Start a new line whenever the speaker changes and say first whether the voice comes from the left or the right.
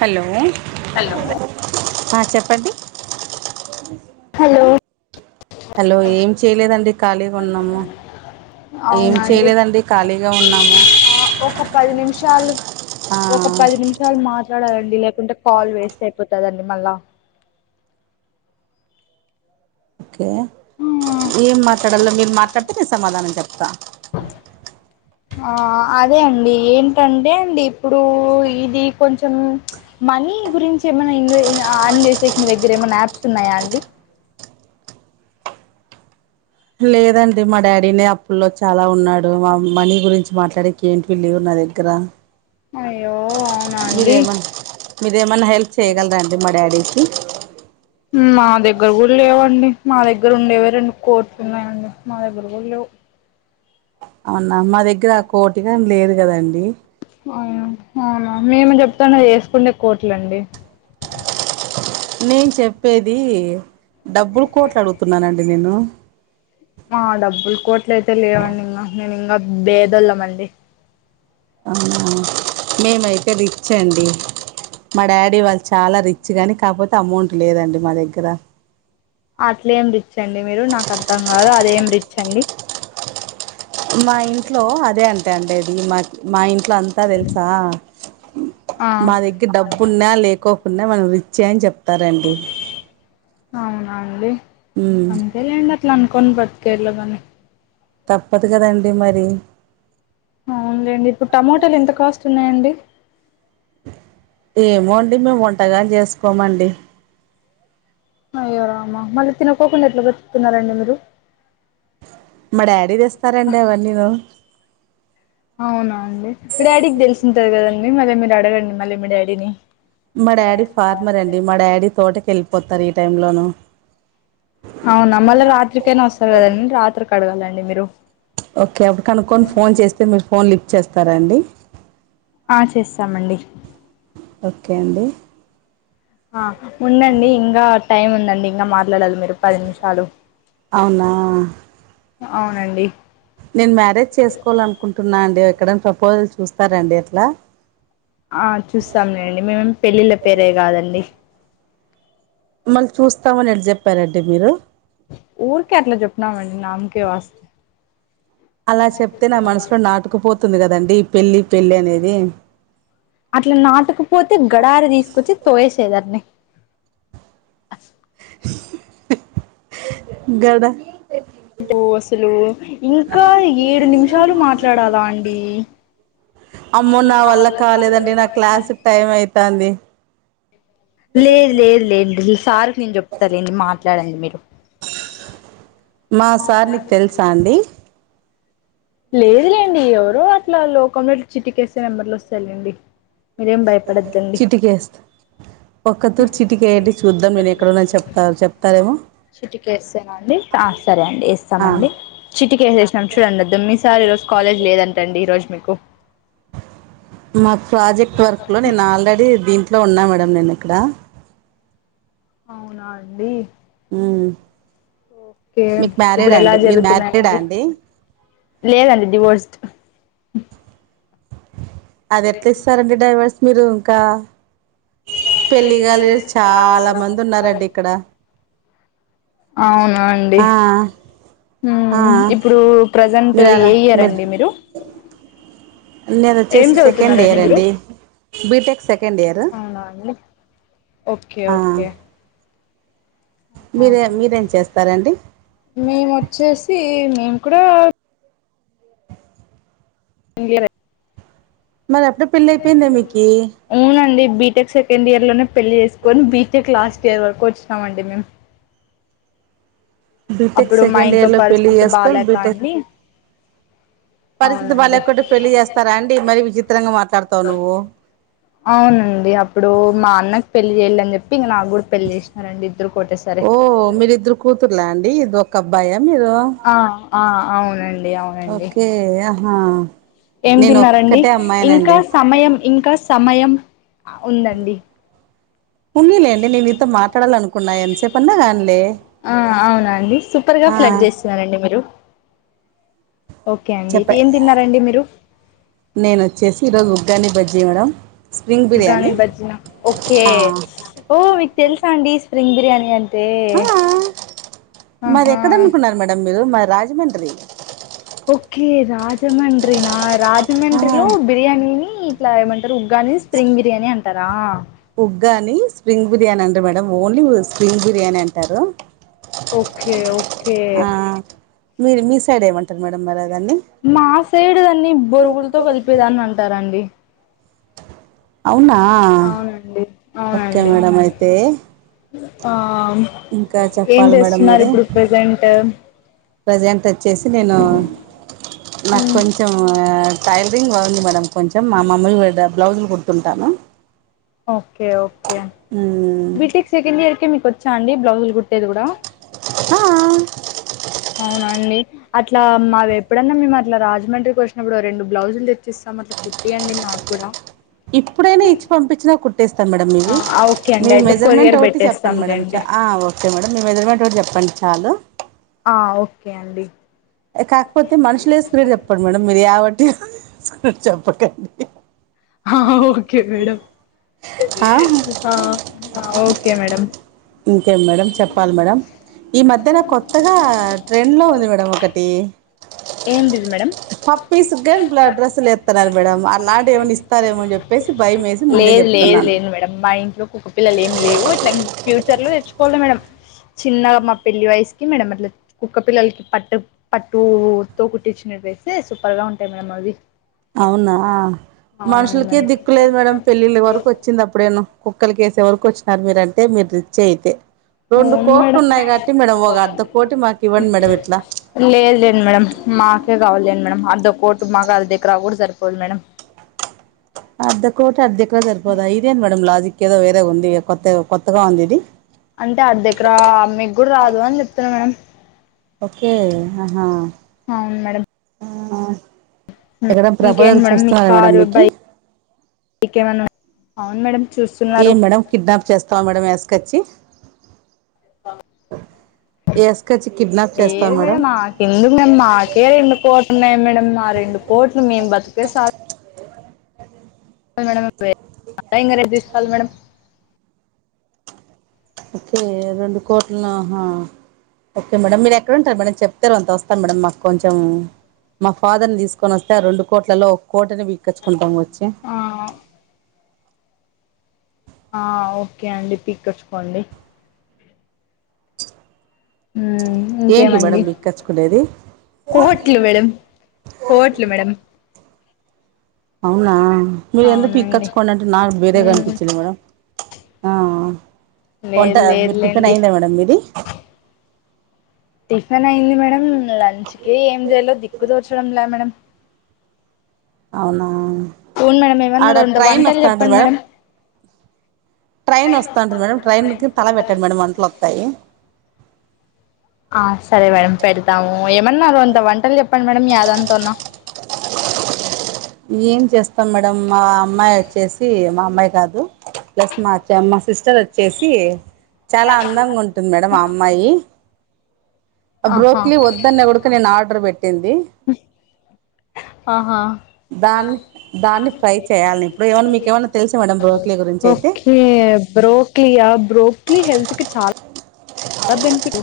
right: Hello
left: hello
right: హా చెప్పండి
left: hello
right: hello ఏం చేయలేదండి ఖాళీగా ఉన్నాము ఏం
left: అవునండి
right: చేయలేదండి ఖాళీగా ఉన్నాం
left: ఆ ఒక పది నిమిషాలు
right: ఆ
left: ఒక పది నిమిషాలు మాట్లాడాల డి లేకుంటే కాల్ వేస్ట్ అయిపోతాది అండి మళ్ళ
right: ఓకే ఏం మాట్లాడల్ల మీరు మాట్లాడితే నేను సమాధానం చెప్తా
left: ఆ అదే అండి ఏంటంటే అండి ఇప్పుడు ఇది కొంచెం మన్ నీ గురించి ఏమైనా ఇన్వె ఆన్ చేసేసి మీ దగ్గర ఏమైనా యాప్స్ ఉన్నాయా అండి
right: లేదండి మా డాడీనే అప్పులో చాలా ఉన్నాడు మా మనీ గురించి మాట్లాడేకి ఏంటివి లేవు నా నా దగ్గర
left: అయ్యో అవునా అండి
right: మీరేమన్నా మీరేమన్నా హెల్ప్ చేయగలరాండి మా డాడీకి
left: మా దగ్గర కూడా లేవండి మా దగ్గర ఉండేవే రెండు కోట్లున్నాయండి మా దగ్గర కూడా లేవ్ [inaudible]
right: న్న మా దగ్గర ఆ కోటిగాని లేదు కదండి
left: అవును అవునా మేము చెప్తాండేది యేసుకుండే కోట్లండి
right: నేను చెప్పేది డబ్బులు కోట్లు అడుగుతున్నానండి నేను
left: ఆ డబ్బులు కోట్ల అయితే లేవండి ఇంగ నేను ఇంకా బేదోళ్ళమండి
right: ఆ మేమైతే రిచ్చండి మా డాడీ వాళ్ళు చాలా రిచ్ గాని కాకపోతే అమౌంట్ లేదండి మా దగ్గర
left: అట్లే ఏం రిచ్ అండి మీరు నాకు అర్థం కాదు అదేం రిచ్ అండి
right: మా ఇంట్లో అదే అంటే అండి ఇది మా మా ఇన్ ట్ అంతా తెల్సా
left: ఆ
right: మా దగ్గర డబ్బున్నా లేకోకున్ మనం రిచ్చే అని చెప్తారండి
left: అవునండి
right: ఉమ్
left: అంతేలేండి అట్లా అనుకోను బ్రతికేయల్ల గాని
right: తప్పత్ కదండి మరి
left: అవున్లేండి ఇప్పుడు టమోటాలు ఎంత కాస్ట్ ఉన్నాయండి
right: ఏమోండి మేము వంటగాన్ చేసుకోమండి
left: అయ్యోరామా మళ్ళీ తినకోకుండ ఎట్లా బతుకుతున్నారండి మీరు
right: మా డాడీ తెస్తారండి అవన్నీను
left: అవునా అండి మీ డాడీకి తెలిసింటది కదండి మళ్ళీ మీరు అడగండి మళ్ళీ మీ డాడీని
right: మా డాడీ ఫార్మర్ అండి మా డాడీ తోటక్ ఎల్పోతారు ఈ టైం లోను
left: అవునా మళ్ళీ రాత్రికైనా వస్తారు కదండి రాత్రికైన అడగాలండి మీరు
right: ఓకే అప్పుడు కనుక్కొని ఫోన్ చేస్తే మీరు ఫోన్ లిఫ్ట్ చేస్తారాండి
left: ఆ చేస్తామండి
right: ఓకే అండి
left: ఆ ఉండండి ఇంగ టైం ఉందండి ఇంకా మాట్లాడాలి మీరు పది నిమిషాలు
right: అవునా
left: అవునండి
right: నేన్ మ్యారేజ్ చేసుకోవాల అనుకుంటున్నా అండి ఎక్కడైనా ప్రపోజల్ చూస్తారండి ఎట్లా
left: ఆ చూస్తాంలేండి మేమేం పెళ్ళిళ్ళ పేరే కాదండి
right: మళ్ చూస్తామని ఎట్ చెప్పారండి మీరు
left: ఊర్కే అట్లా జప్పనామండి నామ్కే వాస్
right: అలా చెప్తే నా మనసులో నాటుకుపోతుంది కదండి ఈ పెళ్లిపెళ్లిి అనేది
left: అట్లా నాటుక్పోతే గడారి తీసుకొచ్చి తోేయేసేయ్ దాన్ని [inaudible]
right: గడా
left: ఒ అసలు ఇంకా ఏడు నిమిషాలు మాట్లాడాలా అండి
right: అమ్మో నా వల్ల కాలేదండి నాక్ క్లాస్ టైం అయితంది
left: లేద్ లేద్ లేద్ ఈ సార్కి నేన్ చెప్తాలేండి మాట్లాడండి మీరు
right: మా సార్ నీక్ తెలుసా అండి
left: లేదులేండి ఎవరు అట్లా లోకంలో చిట్టికేస్తె నెంబర్లు వస్తయ్లేండి మీరేం భయపడద్దండి
right: ఒక్క తూరి చిటికేండి చూద్దాం నేను ఎక్కడన్నా చెప్తా చెప్తారేమో
left: చిటికేస్తేన అండి ఆ సరే అండి
right: ఆ
left: ఇస్తామండి చిటిక వేసేసం చూడండి అద్ద మీ సార్ ఈరోజు కాలేజ్ లేదంటండి ఈరోజు మీకు
right: మాక్ ప్రాజెక్ట్ వర్క్ లో నేను ఆల్రెడీ దీంట్ ట్లో ఉన్నా మేడమ్ నేను ఇక్కడ
left: అవునా అండి
right: ఉమ్
left: ఓకే
right: మీకు
left: ఇప్పుడ
right: మ్యారీడా
left: ఎలా
right: అండి మీరు మ్యారీడా
left: జరుతున్నాయంగడి
right: అండి
left: లేదండి డివోర్స్డ్
right: అది ఎట్లా ఇస్తారండి డ్రైవర్స్ మీరు ఇంకా పెళ్ళిగలేద్ చాలా మంది ఉన్నరండి ఇక్కడ
left: అవున అండి
right: ఆ ఆ
left: ఉమ్ ఇప్పుడు ప్రజెంట్ ఏ ఇయర్ అండి మీరు ఏం
right: నేనచ్చేసి సెకండ్
left: చదువుతున్నారండి
right: ఇయర్
left: మీరు
right: అండి బీటెక్ సెకండ్ ఇయరు
left: అవునా అండి ఓకే ఓకే
right: మీరే మీరేం చేస్తారండి
left: మేమచ్చేసి మేము కూడా ఇంగ్లియరే
right: మరి అప్పుడే పెళ్ళి అయిపోయిందా మీకి
left: అవునండి బీటెక్ సెకండ్ ఇయర్ లోనే పెళ్లి చేసుకొని బీటెక్ లాస్ట్ ఇయర్ వరకు వచ్చినాం అండి మేం
right: బీటెక్
left: మా
right: సెకండ్
left: ఇంట్లో
right: ఇయర్లో పెళ్ళి
left: పరిస్థితి
right: చేసుకొని
left: బాలేక
right: బీటెక్
left: అండి
right: పరిస్థితి
left: అవునండి
right: బాలేకుంటే పెళ్లి చేస్తారా అండి మరి విచిత్రంగా మాట్లాడతావు నువ్వు
left: అవునండి అప్పుడు మా అన్నకి పెళ్లి చేయ్యలని జెప్పి ఇంగ నాకు కూడా పెళ్ చేసినారండి ఇద్దరు ఒకటేసారి
right: ఓ మీరిద్దరు కూతుర్లా అండి ఇది ఒక అబ్బాయా మీరు
left: ఆ ఆ అవునం
right: ఓకే ఆహా
left: ఏం
right: నేను
left: తిన్నారండి
right: ఒక్కటే
left: ఇంకా
right: అమ్మాయినండి
left: సమయం ఇంకా సమయం ఉందండి
right: ఉన్నిలేండి నేన్ నీతో మాట్లాడాలనుకున్నా ఎంతసేప్న్నా కానీలే
left: ఆ అవునా అండి సూపర్ గా
right: ఆ
left: ఫ్లడ్ చేస్తున్నారండి మీరు ఓకే అండి
right: చెప్ప
left: ఏం తిన్నారండి మీరు
right: నేనోచ్చేసి ఈరోజు ఉగ్గాని బజ్జి మేడం స్ప్రింగ్
left: ఉగ్గాన్ని
right: బిర్యానీ
left: బజ్జిన ఓకే
right: ఆ
left: ఓ మీకు తెల్సా అండి స్ప్రింగ్ బిర్యానీ అం
right: ఆ మరి ఎక్కడ
left: ఆహా
right: అనుకున్నారు మేడం మీరు మాది రాజమండ్రి
left: ఓకే రాజమండ్రి నా
right: ఆ
left: రాజమండ్రిలో బిర్యానీని ఇట్లా ఏమంటారు ఉగ్గాన్ని స్ప్రింగ్ బిర్యానీ అంటారా
right: ఉగ్గాన్ని స్ప్రింగ్ బిర్యానీ అన్డ్రు మేడం ఓన్లీ స్ప్రింగ్ బిర్యానీ అంటారు
left: ఓకే ఓకే
right: ఆ మీరు మీ సైడేమంటరు మేడం మరి దాన్ని
left: మా సైడ్ దాన్ని బొరుగులతో కలిపేదాన్ని అంటారాండి
right: అవ్నా
left: అవునండి
right: ఓకే
left: అవునండి
right: మేడం అయితే
left: ఆ
right: ఇంకా
left: ఏం
right: చెప్పాలి మేడం
left: చేస్తున్నారు
right: మరి
left: ఇప్పుడు ప్రజెంట్
right: ప్రజెంట్ వచ్చేసి నేను నాకు కొంచెం టైలరింగ్ బాగుంది మేడం కొంచెం మా మమ్మలుగా బ్లౌజులు కుడుతుంటాను
left: okay okay BTech second year కె మీకు వచ్చా అండి బ్లౌజులు కుట్టేది కూడా
right: ఆ
left: అవునండి అట్లా మావి ఎప్పుడన్నా మిమ్ ఇట్లా రాజమండ్రికి వచ్చినప్పుడు రెండు బ్లౌజులు తెచ్చిస్తాం అట్లా కుట్టియండి మాకు కూడా
right: ఇప్పుడైనా ఇచ్చి పంపించినా కుట్టేస్తా మేడం మీవి
left: ఓకే అండి
right: మీ
left: అయితే కొరియర్
right: మెజర్మెంట్ ఒకటి చెప్పండి మేడం
left: పెట్టేస్తాంలేండి
right: చ ఆ ఓకే మేడం మీ మెజర్మెంట్ ఒకటి చెప్పండి చాలు
left: ఆ ఓకే అండి
right: కాకపోతే మనుషులు ఎస్కునేవి చెప్పండి మేడం మీరు యావన్ టి చెప్పకండి
left: ఓకే మేడం ఆ ఆ ఓకే మేడం
right: ఇంకే మేడం చెప్పాలి మేడం ఈ మధ్యన కొత్తగా ట్రెండ్ లో ఉంది మేడం ఒకటి
left: ఏందిది మేడం
right: పప్పీస్ గాని బ్ల డ్రెస్సులు ఎత్తన్నారు మేడం అలాంటి ఏమైనా ఇస్తారేమో అని చెప్పేసి భయం వేసి ముందే
left: లేదు లేదు
right: చెప్తున్నాను
left: లేండి మేడం మా ఇంట్లో కుక్క పిల్లలు ఏం లేవు ఇట్లా ఫ్యూచర్లో తెచ్చుకోవళ్ళ మేడం చిన్నగా మా పెళ్లి వయసుకి మేడం మట్ల కుక్క పిల్లలకి పట్టు పట్టు తో కుట్టించినటెవేస్తే సూపర్ గా ఉంటాయి మేడమ్ అది
right: అవునా మనుషులకే దిక్కులేదు మేడం పెళ్ళిళ్ళ వరకు వచ్చింది అప్పుడేను కుక్కలకేసే వరకు వచ్చినారు మీరంటే మీరు రిచ్ అయితే రెండు
left: అవును
right: కోట్లు
left: మేడం
right: ఉన్నాయి కాబట్టి మేడం ఒక అర్ధ కోటి మాకు ఇవ్వండి మేడం ఇట్లా
left: లేదులేండి మేడం మాకే కావాలేండి మేడం అర్ధ కో మాకది డేకరా కూడా సరిపోదు మేడం
right: అర్ధ కోటి అర్ధ ఎకరా సర్పోదా ఇదేం మేడం లాజిక్ కేదో వేరేగుంది కొత్త కొత్తగా ఉందిది
left: అంటే అర్ధ ఎకరా అమ్మే కూడా రాదు అని చెప్తున్నా మేడం
right: ఓకే ఆహా
left: అవును మేడం
right: ఎక్కడ
left: ఇంకేంటి
right: ప్రపోజల్
left: మేడం మీ
right: చూస్తున్నారు మేడం
left: కారు
right: మీకి
left: బైక్ ఏమన్నా అవును మేడం
right: ఏం
left: చూస్తున్నారు
right: మేడం కిడ్నాప్ చేస్తావా మేడం ఏసుకొచ్చి
left: ఆ
right: ఎస్కచ్చి
left: లేదు మేడం మాకెందుకు మేము మాకే రెండు కోట్లున్నాయి మేడం మా రెండు కోట్లు మేము బతికితె సా మేడం అ ఇంగరేజ్ తీసుకోవాలి మేడం
right: ఓకే రెండు కోట్లను అహ ఓకే మేడం మీరు ఎక్కడ ఉంటారు మేడం చెప్తే రోంత వస్తను మేడం మాకు కొంచెం మా ఫాదర్ ని తీసుకొని వస్తే ఆ రెండు కోట్లలో కోటని బిక్కచ్చుకుంటాము వచ్చి
left: ఆ ఆ ఓకే అండి పికచ్చుకోండి ఉ
right: ఏంటి
left: ఇంకేమండి
right: మేడం బిక్కచ్చుకునేది
left: కోట్లు మేడం కోట్లు మేడమ్
right: అవునా మీరు ఎందుకు
left: అవునండి
right: పిక్కచ్చుకోండి అంటే నాకు బేరేగా
left: ఉమ్
right: అనిపిచింది మేడం ఆ వంట
left: లేదు
right: మీరు టిఫిన్
left: లేదులేండి
right: అయిందా మేడం మీది
left: టిఫిన్ అయింది మేడం లంచ్ కి ఏం చేయాలో దిక్కు తోచడం లా మేడం
right: అవునా
left: అవును మేడం ఏమన్నా
right: ఆడ
left: రెండు
right: ట్రైన్
left: వంటలు
right: వస్తాంటది
left: చెప్పండి
right: మేడం ట్రైన్ వస్తాంటది మేడం ట్రైన్కి తల పెట్టండి మేడం వంటలు వస్తాయి
left: ఆ సరే మేడం పెడతాము ఏమన్నారు అంత వంటలు చెప్పండి మేడం యాదాంతన్నా [unintelligible]
right: ఏం చేస్తాం మేడం మా అమ్మాయి వచ్చేసి మా అమ్ అమ్మాయి కాదు ప్లస్ మాచ్చ మా సిస్టర్ వచ్చేసి చాలా అందంగా ఉంటుంది మేడం ఆ అమ్మాయి ఆ
left: ఆహా
right: బ్రోక్లీ వద్దన్న కుడుక నేను ఆర్డర్ పెట్టింది
left: అహ
right: దాన్ని దాన్ని ఫ్రై చేయాలి ఇప్పుడు ఏమన్నా మీకు ఏమన్నా తెలుసా మేడం బ్రోక్లీ గురించి అయితే
left: ఓకే బ్రోక్లి ఆ బ్రోక్లీ హెల్త్కి చాలా బెనిఫిట్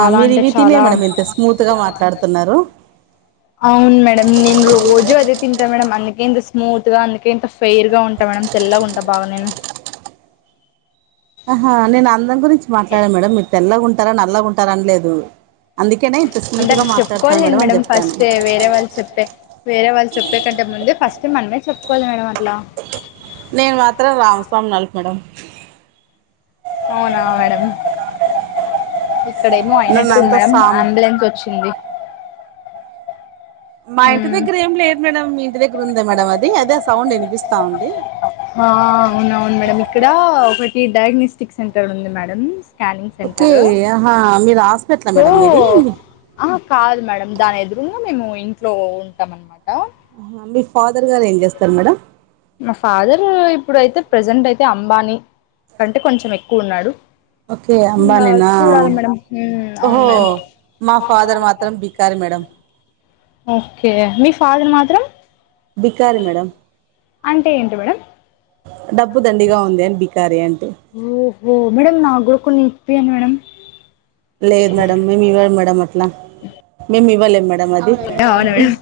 right: ఆ మీరు
left: అంటే
right: ఇవి తినే
left: చాలా
right: మేడం ఇంత స్మూత్ గా మాట్లాడుతున్నారు
left: అవును మేడమ్ నెన్ రోజు అదే తిన్ మాసం అందుకే ఇంత స్మూత్ గా అందుకే ఇంత ఫెయిర్ గా ఉంటా మేడం తెల్లగుంట బాగా నేను [unintelligible]
right: ఆహా నేను అందం గురించి మాట్లాడాను మేడం మీరు తెల్లగా ఉంటారా నల్లగా ఉంటారా అనిలేదు అందు
left: అందరిది చెప్పుకోవాలెండి మేడం ఫస్టే వేరే వాళ్ళు చెప్పే వేరే వాళ్ళు చెప్పే కంటే ముందే ఫస్ట్ మనమే చెప్పుకోల్ల మేడం అట్లా
right: నేను మాత్రం రామస్వామి నాళ్కు మేడం
left: అవునా మేడం ఇక్కడేమో
right: నన్ను
left: అయినట్టుంద్
right: అంత
left: మేడం
right: సామ్
left: అంబులెన్స్ వచ్చింది.
right: మా ఇంటి
left: ఉమ్
right: దగ్గర ఏం లేదు మేడం మీ ఇంటి దగ్గరుందా మేడం అది అదే ఆ సౌండ్ వినిపిస్తా ఉంది.
left: ఇక్కడా ఒకటి డయాగ్నోస్టిక్ సెంటర్ ఉంది మేడమ్స్ స్కానింగ్
right: ఓకే
left: సెంటర్
right: ఆహా మీరు హాస్పిటల్
left: సో
right: మేడం మీది
left: అహ కాదు మేడం దాని ఎదురుంగ మేము ఇంట్లో ఉంటాం అన్నమాట.
right: ఆహా మీర్
left: మా ఫాదర్ ఇప్పుడైతే ప్రెజెంటైతే అమ్ బానీ కంటే కొంచం ఎక్కు ఉన్నాడు.
right: ఓకే
left: ఇంగా
right: అంబానీనా
left: చూడాలి మేడం మ్మ్ అవును
right: ఓహో
left: మేడం
right: మా ఫాదర్ మాత్రం బికారి మేడం.
left: ఓకే మీ ఫాదర్ మాత్రం
right: బికారి మేడం.
left: అంటే ఏంటి మేడం
right: డబ్బు దండిగా ఉంది అని బి కారి అంటే
left: ఓహో! మేడం నాక్ గుడ కొన్ని ఇప్పియండి మేడం
right: లేదు మేడం మేం ఇవ్వం మేడం అట్ల మేం ఇవ్వలేం మే
left: అవునా
right: తమది
left: మేడం